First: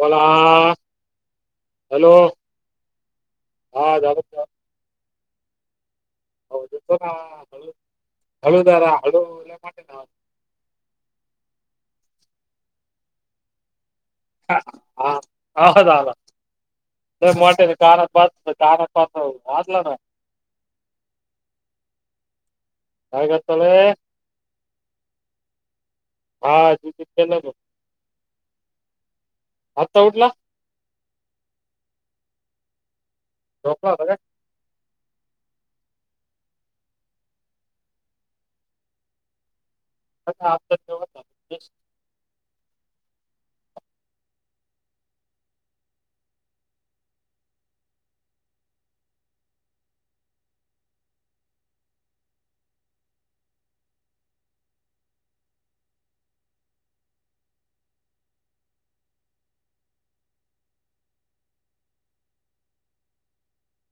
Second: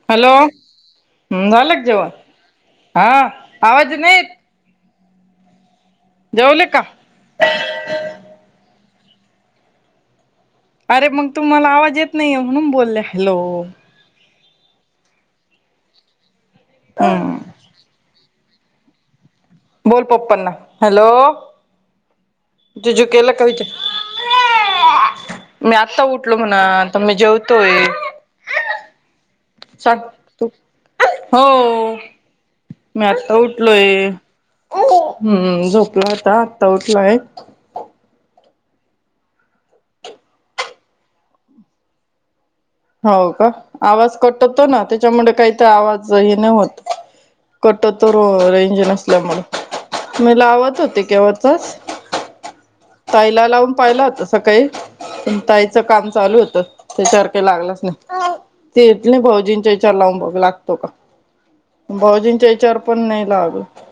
बोला हॅलो झालं जेवण हॅलो हा आवाज हा नाही झालं येत जेवले का? हा हळू हळू हळू लय मोठे धाव अरे मग तुम्हाला आवाज येत नाहीये म्हणून बोले हॅलो. ह हा आवाज आला. [unintelligible] मोठ्यानं कानात [unintelligible] वाजल न बोल पप्पांना हॅलो ज्यू ज्यू काय केल का करतो विचार. लय मी आत्ता उठलो हा म्हणा जीव आता मी केलं बघ जेवतोय. आत्ता सांग उठला तू हो मी आता उठलोय. झोपला होता हम्म झोपलो आता आत्ता उठलोये. [unintelligible] हाव का आवाज कटतो ना त्याच्यामुळे काही ते आवाज हे नाही होत. कटतो रो रेंज नसल्यामुळे मी लावत होते केव्हाचाच. ताईला लावून पाहिला होता सकाळी. पण ताईच कामं चालू होतं त्याच्यावर काय लागलाच नाही. ते दिलीप भाऊजींच्या हेच्यावर लावून बघ लागतो का. भाऊजींच्या हेच्यावर पण नाही लागत.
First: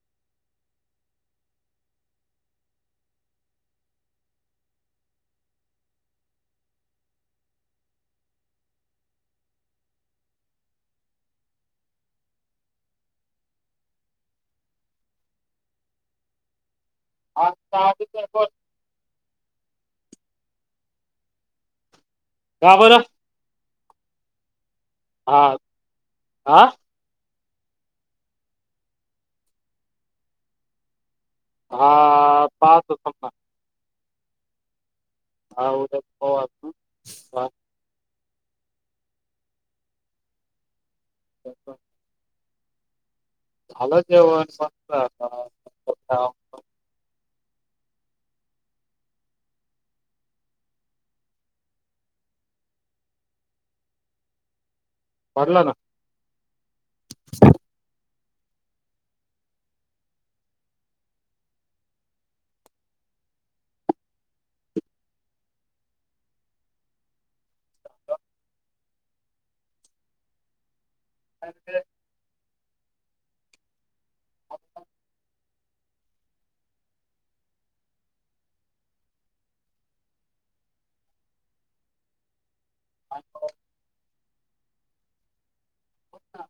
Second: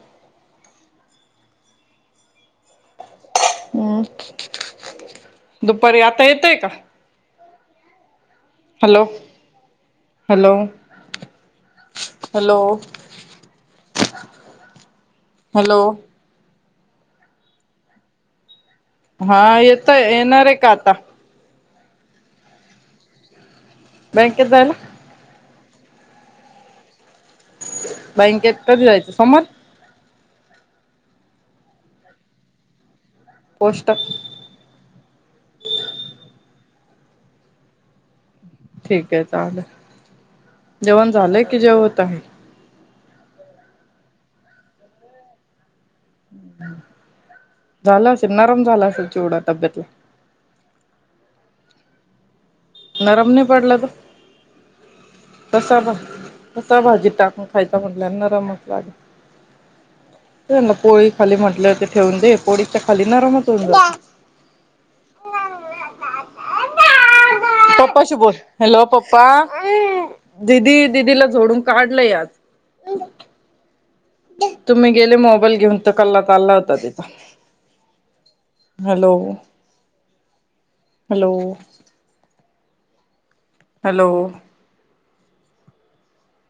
हम् दुपारी आता येतंय का. Hello hello! Hello hello! आ [unintelligible] हा येतोय येणार आहे का आता. का बर? बँकेत जायला. हां आ बँंकेत कधी जायचं सोमवारी हा पाहतो थांबा. पोष्टक. हा हो तर हो आप. ठीक काय चालेल जेवण झालंय कि जेवतो आम्ही. झालं जेवण सातला बसलंय आता. झालं असेल नरम झाला असेल चिवडा डब्ब्यातला. नरम नाही पडला तो. पडला तसा मग तसा भाजीत टाकून खायचा म्हटल्या नरमच लागेल. ना पोळी खाली म्हटलं ते ठेवून दे पोळीच्या खाली नरमच होऊन जातो. पप्पाशी बोल हॅलो पप्पा दिदी दिदीला झोडून ना काढलंय आज. तुम्ही गेले मो. बाईल घेऊनच कल्ला चालंला होतां तिंचा हॅलो हॅलो [unintelligible] [unintelligible] हॅलो हो कां